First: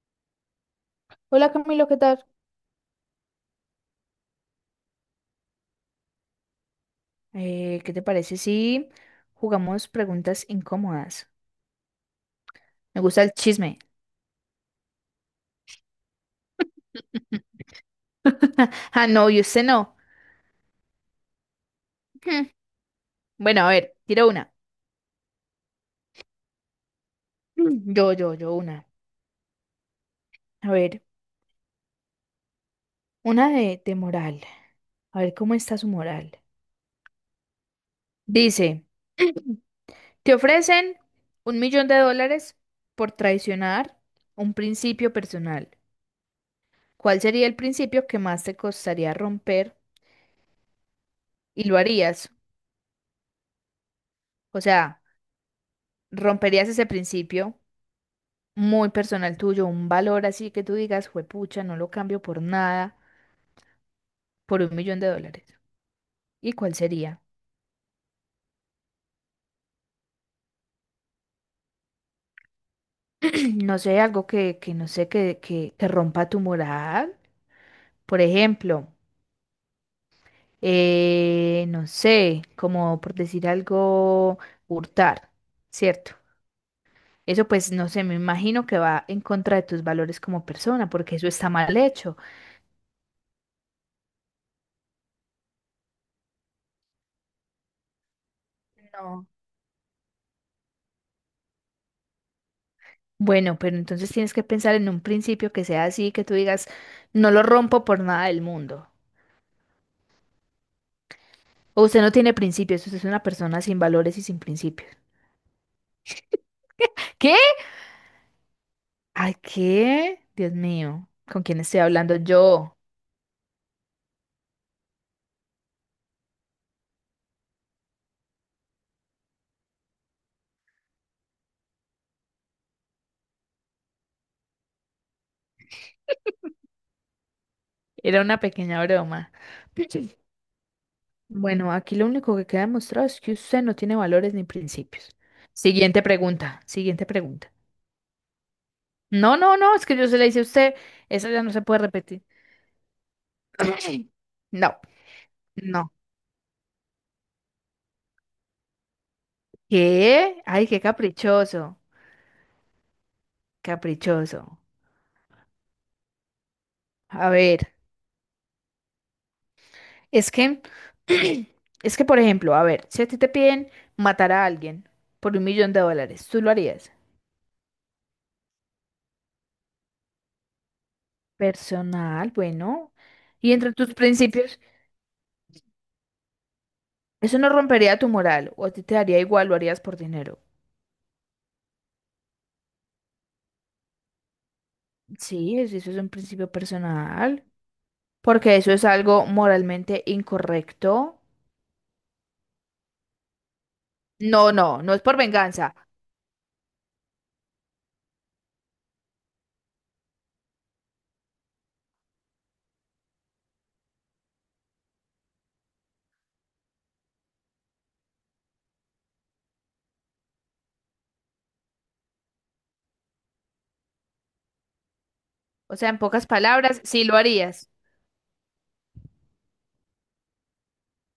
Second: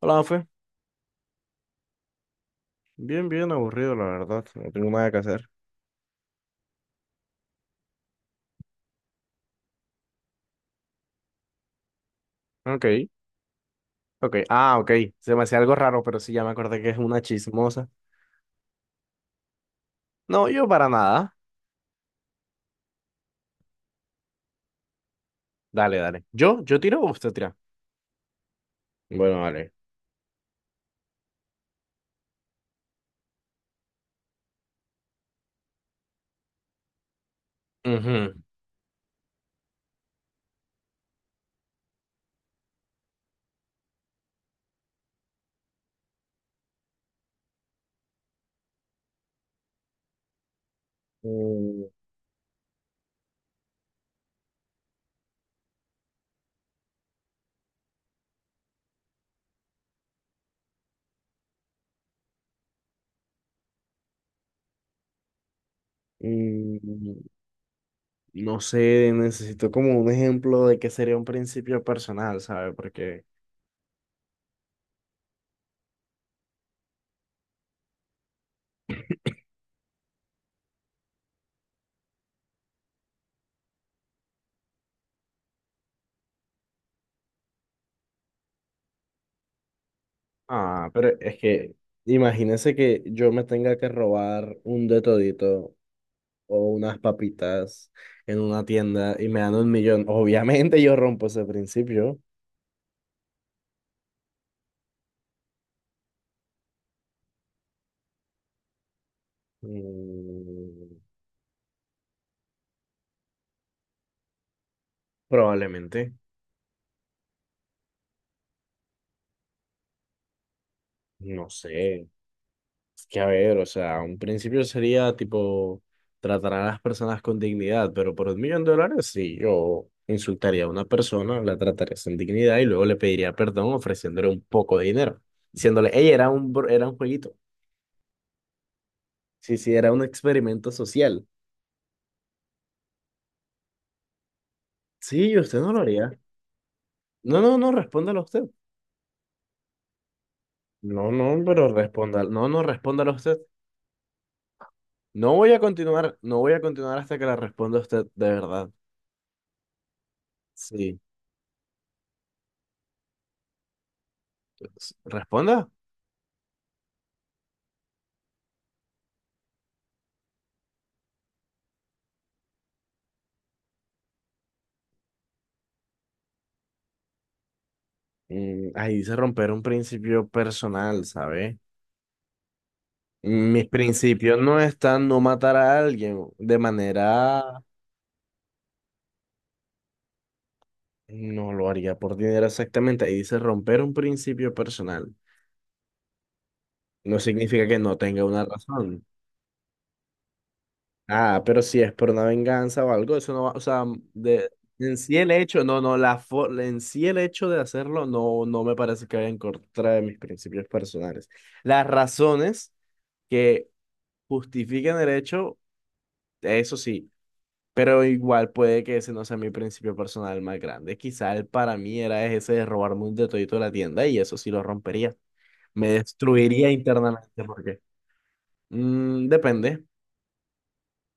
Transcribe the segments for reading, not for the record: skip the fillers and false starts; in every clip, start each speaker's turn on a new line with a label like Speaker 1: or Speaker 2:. Speaker 1: Hola, Mafe.
Speaker 2: Hola, Camilo, ¿qué tal?
Speaker 1: Bien, bien aburrido, la verdad. No tengo nada que hacer.
Speaker 2: ¿Qué te parece si jugamos preguntas incómodas? Me
Speaker 1: Ok,
Speaker 2: gusta el chisme.
Speaker 1: ok. Ah, ok. Se me hacía algo raro, pero sí, ya me acordé que es una chismosa.
Speaker 2: Ah, no, y usted no.
Speaker 1: No, yo para nada.
Speaker 2: Hmm, Bueno, a ver, tiro una.
Speaker 1: Dale, dale. ¿Yo? ¿Yo tiro o usted tira?
Speaker 2: Yo, una.
Speaker 1: Bueno, vale.
Speaker 2: A ver, una de moral. A ver, ¿cómo está su moral?
Speaker 1: Ujú.
Speaker 2: Dice, te ofrecen 1.000.000 de dólares por traicionar un principio personal. ¿Cuál sería el principio que más te costaría romper y lo
Speaker 1: Mm,
Speaker 2: harías? O sea, ¿romperías ese principio muy personal tuyo, un valor así que tú digas, juepucha, no lo cambio por nada, por 1.000.000 de dólares? ¿Y cuál
Speaker 1: mm,
Speaker 2: sería?
Speaker 1: No sé, necesito como un ejemplo de qué sería un principio personal, ¿sabe?
Speaker 2: No sé, algo que no sé, que rompa tu moral. Por ejemplo, no sé, como por decir algo, hurtar, ¿cierto? Eso pues, no sé, me imagino que va en contra de tus valores como
Speaker 1: Ah,
Speaker 2: persona,
Speaker 1: pero
Speaker 2: porque eso
Speaker 1: es
Speaker 2: está
Speaker 1: que
Speaker 2: mal hecho.
Speaker 1: imagínese que yo me tenga que robar un de todito o unas papitas en una tienda
Speaker 2: No.
Speaker 1: y me dan un millón, obviamente yo rompo ese principio.
Speaker 2: Bueno, pero entonces tienes que pensar en un principio que sea así, que tú digas, no lo rompo por nada del mundo.
Speaker 1: Mm,
Speaker 2: O usted no tiene principios, usted es una persona sin valores y sin principios.
Speaker 1: Probablemente,
Speaker 2: ¿Qué? Ay, ¿qué? Dios mío, ¿con
Speaker 1: no
Speaker 2: quién estoy
Speaker 1: sé.
Speaker 2: hablando yo?
Speaker 1: Es que a ver, o sea, un principio sería tipo tratar a las personas con dignidad, pero por un millón de dólares sí, yo insultaría a una persona, la trataría sin dignidad y luego le pediría perdón ofreciéndole un poco de dinero, diciéndole, hey, era un jueguito.
Speaker 2: Era una pequeña broma.
Speaker 1: Sí, sí, era un experimento social.
Speaker 2: Bueno, aquí lo único que queda demostrado es que usted no tiene valores ni principios.
Speaker 1: Sí, usted no lo
Speaker 2: Siguiente
Speaker 1: haría.
Speaker 2: pregunta, siguiente
Speaker 1: No,
Speaker 2: pregunta.
Speaker 1: no, no, respóndalo usted.
Speaker 2: No, no, no, es que yo se le hice a usted,
Speaker 1: No,
Speaker 2: eso
Speaker 1: no,
Speaker 2: ya no se
Speaker 1: pero
Speaker 2: puede
Speaker 1: responda.
Speaker 2: repetir.
Speaker 1: No, no, respóndalo usted.
Speaker 2: No, no.
Speaker 1: No voy a continuar hasta que la responda usted, de verdad.
Speaker 2: ¿Qué? Ay, qué
Speaker 1: Sí.
Speaker 2: caprichoso, caprichoso.
Speaker 1: Responda.
Speaker 2: A ver. Es que, es que, por ejemplo, a ver, si a ti te piden matar a alguien por 1.000.000 de dólares, ¿tú lo harías?
Speaker 1: Ahí dice romper un principio personal, ¿sabe?
Speaker 2: Personal, bueno. Y
Speaker 1: Mis
Speaker 2: entre tus
Speaker 1: principios no
Speaker 2: principios,
Speaker 1: están no matar a alguien de
Speaker 2: eso
Speaker 1: manera...
Speaker 2: no rompería tu moral, o a ti te daría igual, lo harías por dinero.
Speaker 1: No lo haría por dinero exactamente. Ahí dice romper un principio personal.
Speaker 2: Sí, eso es un principio
Speaker 1: No
Speaker 2: personal,
Speaker 1: significa que no tenga una
Speaker 2: porque eso es
Speaker 1: razón.
Speaker 2: algo moralmente incorrecto.
Speaker 1: Ah, pero si es por una venganza o algo, eso no va, o sea, de,
Speaker 2: No, no, no
Speaker 1: en
Speaker 2: es
Speaker 1: sí
Speaker 2: por
Speaker 1: el hecho,
Speaker 2: venganza.
Speaker 1: no, no, la fo- en sí el hecho de hacerlo no, no me parece que vaya en contra de mis principios personales. Las razones que justifiquen el hecho, eso sí, pero igual puede que ese no sea mi principio personal más grande. Quizá el para mí era ese de robarme un detallito de la tienda y eso sí lo rompería.
Speaker 2: O
Speaker 1: Me
Speaker 2: sea, en pocas
Speaker 1: destruiría
Speaker 2: palabras, sí lo
Speaker 1: internamente
Speaker 2: harías.
Speaker 1: porque depende.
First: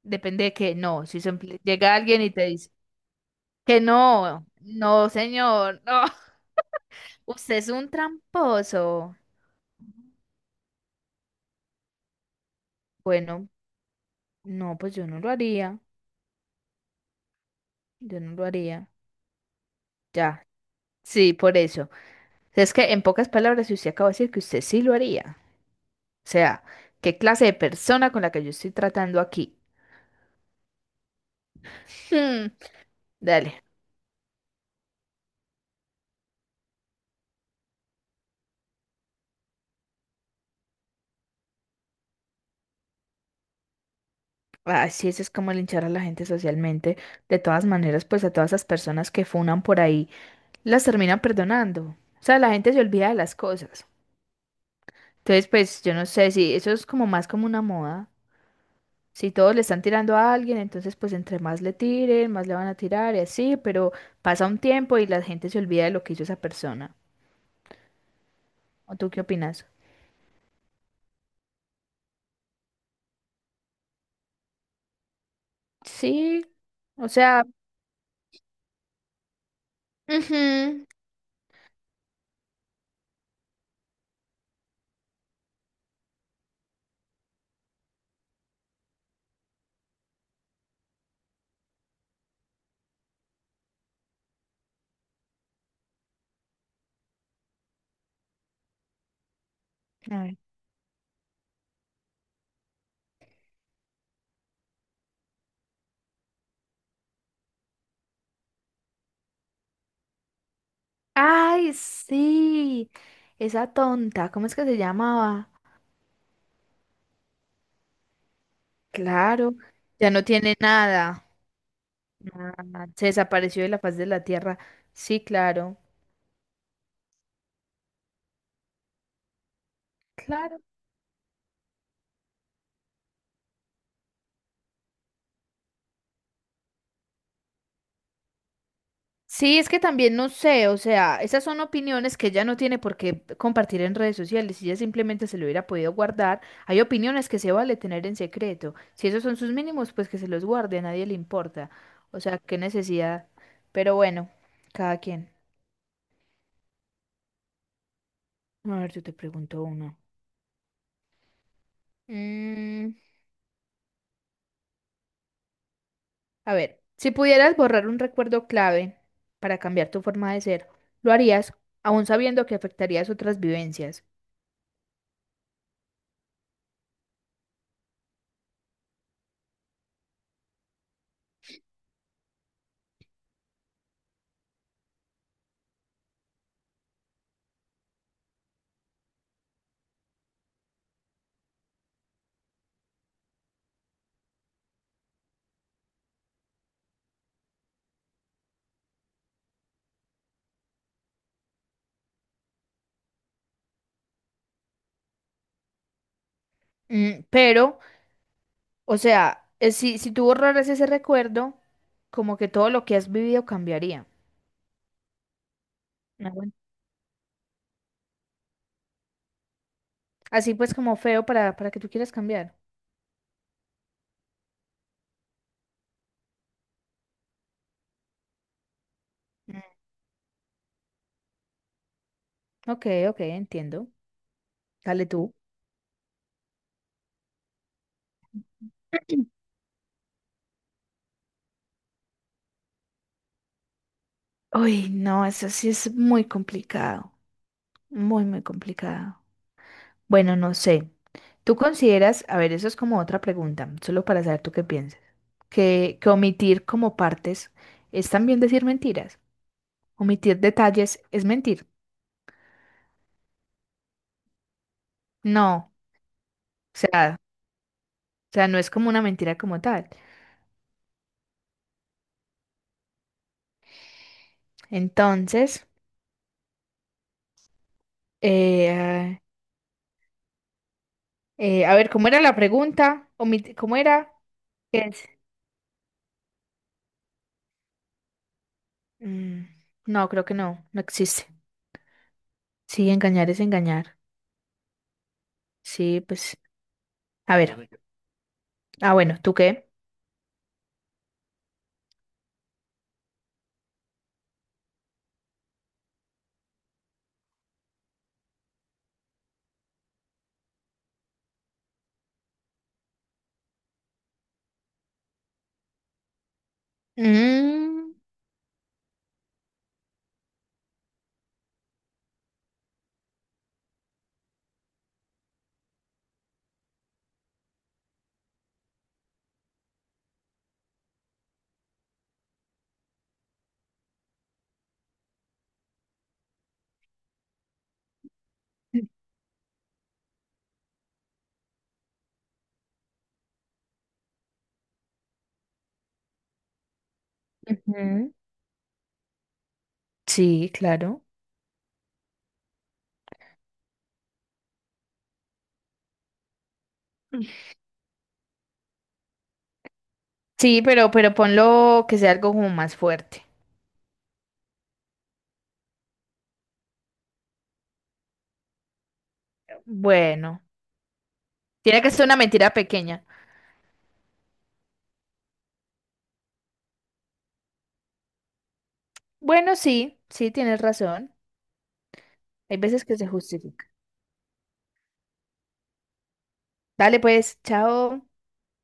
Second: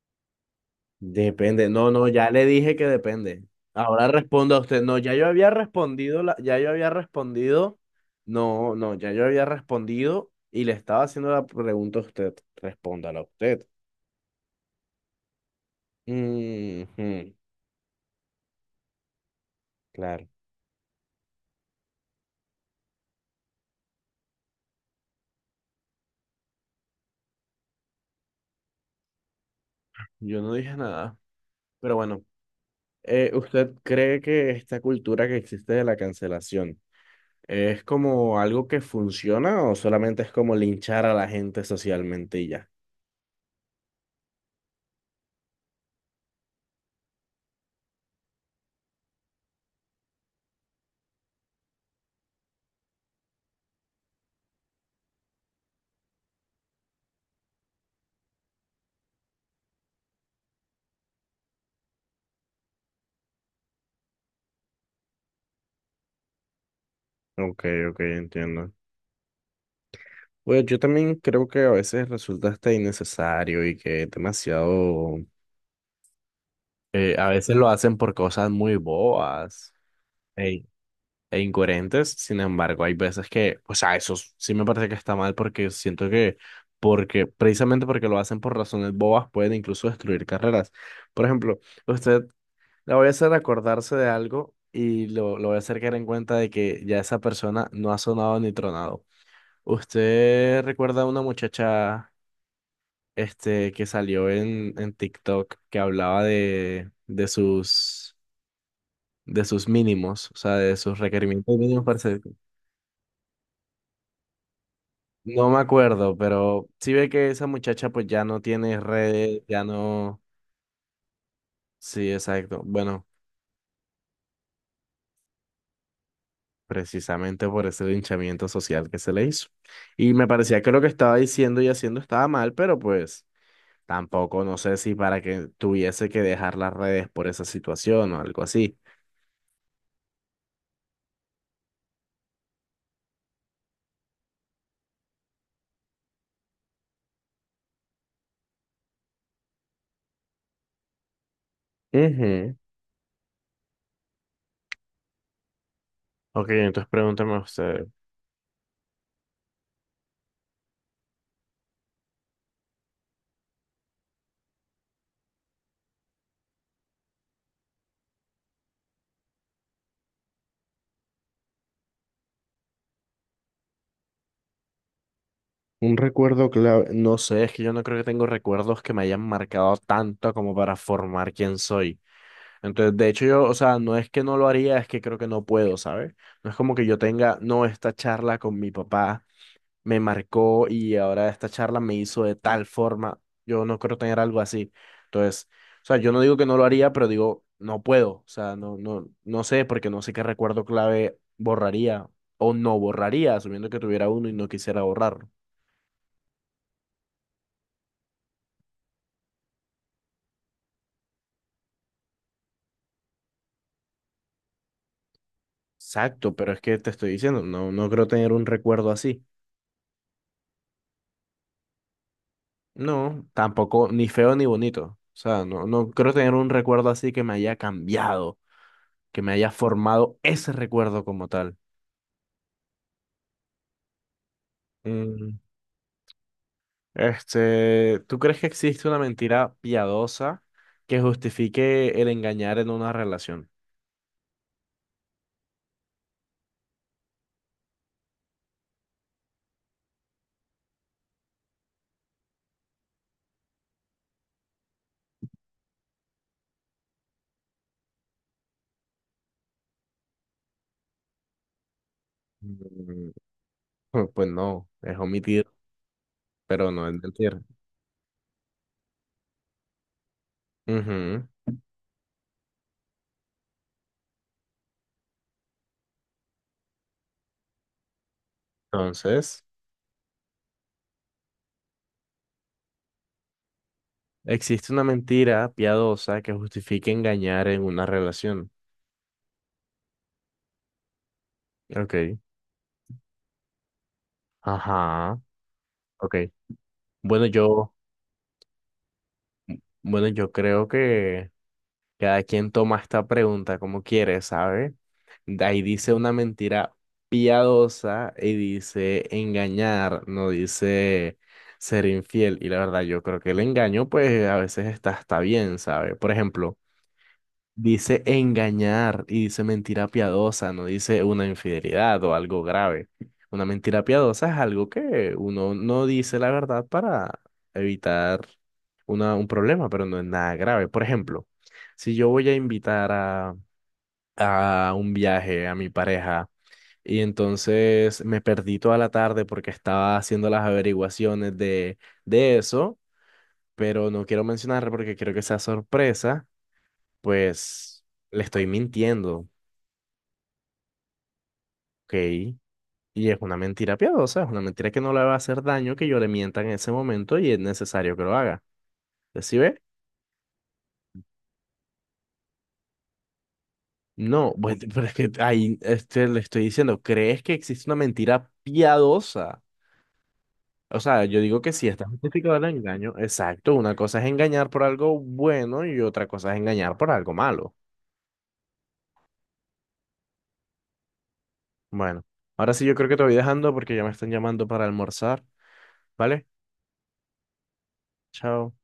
Speaker 2: Depende de que no, si
Speaker 1: Depende. No,
Speaker 2: llega
Speaker 1: no,
Speaker 2: alguien y
Speaker 1: ya le
Speaker 2: te dice
Speaker 1: dije que depende.
Speaker 2: que
Speaker 1: Ahora
Speaker 2: no,
Speaker 1: responda a usted. No,
Speaker 2: no,
Speaker 1: ya yo había
Speaker 2: señor, no.
Speaker 1: respondido, la- Ya yo había
Speaker 2: Usted es
Speaker 1: respondido.
Speaker 2: un
Speaker 1: No, no, ya
Speaker 2: tramposo.
Speaker 1: yo había respondido y le estaba haciendo la pregunta a usted. Respóndala
Speaker 2: Bueno,
Speaker 1: usted.
Speaker 2: no, pues yo no lo haría.
Speaker 1: Ujú,
Speaker 2: Yo no lo haría.
Speaker 1: claro.
Speaker 2: Ya, sí, por eso. Es que en pocas palabras, si usted acaba de decir que usted sí lo haría. O sea, ¿qué clase de persona con la que yo estoy tratando aquí?
Speaker 1: Yo no dije nada. Pero bueno,
Speaker 2: Hmm. Dale.
Speaker 1: ¿usted cree que esta cultura que existe de la cancelación es como algo que funciona o solamente es como linchar a la gente socialmente y ya?
Speaker 2: Así eso es como linchar a la gente socialmente. De todas maneras, pues a todas esas personas que funan por ahí, las terminan perdonando. O sea, la gente se olvida de las cosas. Entonces, pues yo no sé si eso es como más como una moda. Si todos le están tirando a alguien, entonces pues entre más le tiren, más le van a tirar y así, pero pasa un tiempo y la gente se olvida de lo que hizo esa persona.
Speaker 1: Ok, ok, entiendo.
Speaker 2: ¿O tú qué opinas?
Speaker 1: Bueno, yo también creo que a veces resulta hasta innecesario y que es demasiado,
Speaker 2: Sí, o
Speaker 1: a
Speaker 2: sea,
Speaker 1: veces lo hacen por cosas muy bobas e,
Speaker 2: ujú.
Speaker 1: e incoherentes. Sin embargo, hay veces que, o sea, sí me parece que está mal porque porque precisamente porque lo hacen por razones bobas pueden incluso destruir carreras. Por ejemplo, usted la voy a hacer acordarse de algo y lo voy a hacer caer en cuenta de que ya esa persona no ha sonado ni tronado.
Speaker 2: A ver.
Speaker 1: ¿Usted recuerda a una muchacha? Este, que salió en TikTok que hablaba de sus mínimos, o sea, de sus requerimientos
Speaker 2: Ay,
Speaker 1: mínimos para ser...
Speaker 2: sí, esa tonta, ¿cómo es que se
Speaker 1: No
Speaker 2: llamaba?
Speaker 1: me acuerdo, pero sí ve que esa muchacha pues ya no tiene redes,
Speaker 2: Claro,
Speaker 1: ya
Speaker 2: ya
Speaker 1: no...
Speaker 2: no tiene nada.
Speaker 1: Sí, exacto.
Speaker 2: Nada, se
Speaker 1: Bueno,
Speaker 2: desapareció de la faz de la tierra. Sí, claro.
Speaker 1: precisamente por ese linchamiento social que se le hizo. Y me
Speaker 2: Claro.
Speaker 1: parecía que lo que estaba diciendo y haciendo estaba mal, pero pues... Tampoco no sé si para que tuviese que dejar las redes por esa situación o algo así.
Speaker 2: Sí, es que también no sé, o sea, esas son opiniones que ella no tiene por qué compartir en redes sociales, si ella simplemente se lo hubiera podido guardar. Hay opiniones que se vale tener en secreto. Si esos son sus mínimos, pues que se los guarde, a nadie le importa. O sea,
Speaker 1: Ujú.
Speaker 2: qué necesidad. Pero bueno, cada quien.
Speaker 1: Ok, entonces pregúntame usted.
Speaker 2: A ver, yo te pregunto uno. Mm, a ver, si pudieras borrar un recuerdo clave para cambiar tu forma de ser, ¿lo harías aún sabiendo que afectarías otras vivencias?
Speaker 1: Un recuerdo clave. No sé, es que yo no creo que tengo recuerdos que me hayan marcado tanto como para formar quién soy. Entonces, de hecho, yo, o sea, no es que no lo haría, es que creo que no puedo, ¿sabes? No es como que yo tenga, no, esta charla con mi papá me marcó y ahora esta charla me hizo de tal forma, yo no creo tener algo así. Entonces, o sea, yo no digo que no lo haría, pero digo, no puedo, o sea, no sé, porque no sé qué recuerdo clave borraría o no borraría, asumiendo que tuviera uno y no quisiera borrarlo.
Speaker 2: Pero, o sea, si tú borraras ese recuerdo, como que todo lo que has vivido cambiaría. Ah,
Speaker 1: Exacto, pero
Speaker 2: bueno.
Speaker 1: es que te estoy diciendo, no, no creo tener un recuerdo así.
Speaker 2: Así pues como feo para que tú quieras cambiar.
Speaker 1: No, tampoco, ni feo ni bonito. O sea, no, no creo tener un recuerdo así que me haya cambiado, que me haya
Speaker 2: Mm.
Speaker 1: formado ese recuerdo como tal.
Speaker 2: Ok, ok, entiendo. Dale tú.
Speaker 1: Mm, Este, ¿tú crees que existe una mentira piadosa que justifique el engañar en una relación?
Speaker 2: Uy, no, eso sí es muy complicado. Muy, muy complicado. Bueno, no sé. ¿Tú consideras, a ver, eso es como otra pregunta, solo para saber tú qué piensas, que omitir como partes es también decir mentiras? ¿Omitir detalles es mentir?
Speaker 1: Mm, Pues pues no, es omitir,
Speaker 2: No,
Speaker 1: pero
Speaker 2: o
Speaker 1: no es
Speaker 2: sea.
Speaker 1: mentir.
Speaker 2: O sea, no es como una mentira como tal.
Speaker 1: Ujú.
Speaker 2: Entonces, eh,
Speaker 1: Entonces,
Speaker 2: a ver, ¿cómo era la pregunta? ¿Cómo era?
Speaker 1: existe
Speaker 2: ¿Qué
Speaker 1: una
Speaker 2: es?
Speaker 1: mentira piadosa que justifique engañar en una relación.
Speaker 2: Mm, no, creo que no, no existe.
Speaker 1: Ok.
Speaker 2: Sí, engañar es engañar.
Speaker 1: Ajá.
Speaker 2: Sí,
Speaker 1: Ok.
Speaker 2: pues,
Speaker 1: Bueno,
Speaker 2: a ver.
Speaker 1: yo,
Speaker 2: Ah, bueno, ¿tú qué?
Speaker 1: bueno, yo creo que cada quien toma esta pregunta como quiere, ¿sabe? De ahí dice una mentira piadosa y dice engañar, no dice ser infiel. Y la verdad, yo creo que el engaño, pues a veces está bien, ¿sabe? Por ejemplo,
Speaker 2: Mm,
Speaker 1: dice engañar y dice mentira piadosa, no dice una infidelidad o algo grave. Una mentira piadosa es algo que uno no dice la verdad para evitar un problema, pero no es nada grave. Por ejemplo, si yo voy a a un viaje a mi pareja y entonces me perdí toda la tarde porque estaba haciendo las averiguaciones de eso, pero no quiero mencionar porque quiero que sea sorpresa pues
Speaker 2: ujú.
Speaker 1: le estoy mintiendo,
Speaker 2: Sí, claro.
Speaker 1: ¿ok? Y es una mentira piadosa, es una mentira que no le va a hacer daño que yo le mienta en ese momento y es necesario que lo haga. ¿Sí ve?
Speaker 2: Sí, pero ponlo que sea algo como más fuerte.
Speaker 1: No, bueno, pero es que ahí este, le estoy diciendo, ¿crees que existe una mentira piadosa?
Speaker 2: Bueno,
Speaker 1: O sea, yo digo que sí,
Speaker 2: tiene
Speaker 1: está
Speaker 2: que ser una
Speaker 1: justificado el
Speaker 2: mentira
Speaker 1: engaño.
Speaker 2: pequeña.
Speaker 1: Exacto, una cosa es engañar por algo bueno y otra cosa es engañar por algo malo.
Speaker 2: Bueno, sí, sí, tienes razón.
Speaker 1: Bueno, ahora
Speaker 2: Hay
Speaker 1: sí yo
Speaker 2: veces
Speaker 1: creo que
Speaker 2: que
Speaker 1: te
Speaker 2: se
Speaker 1: voy dejando
Speaker 2: justifica.
Speaker 1: porque ya me están llamando para almorzar, ¿vale?
Speaker 2: Dale pues, chao.
Speaker 1: Chao.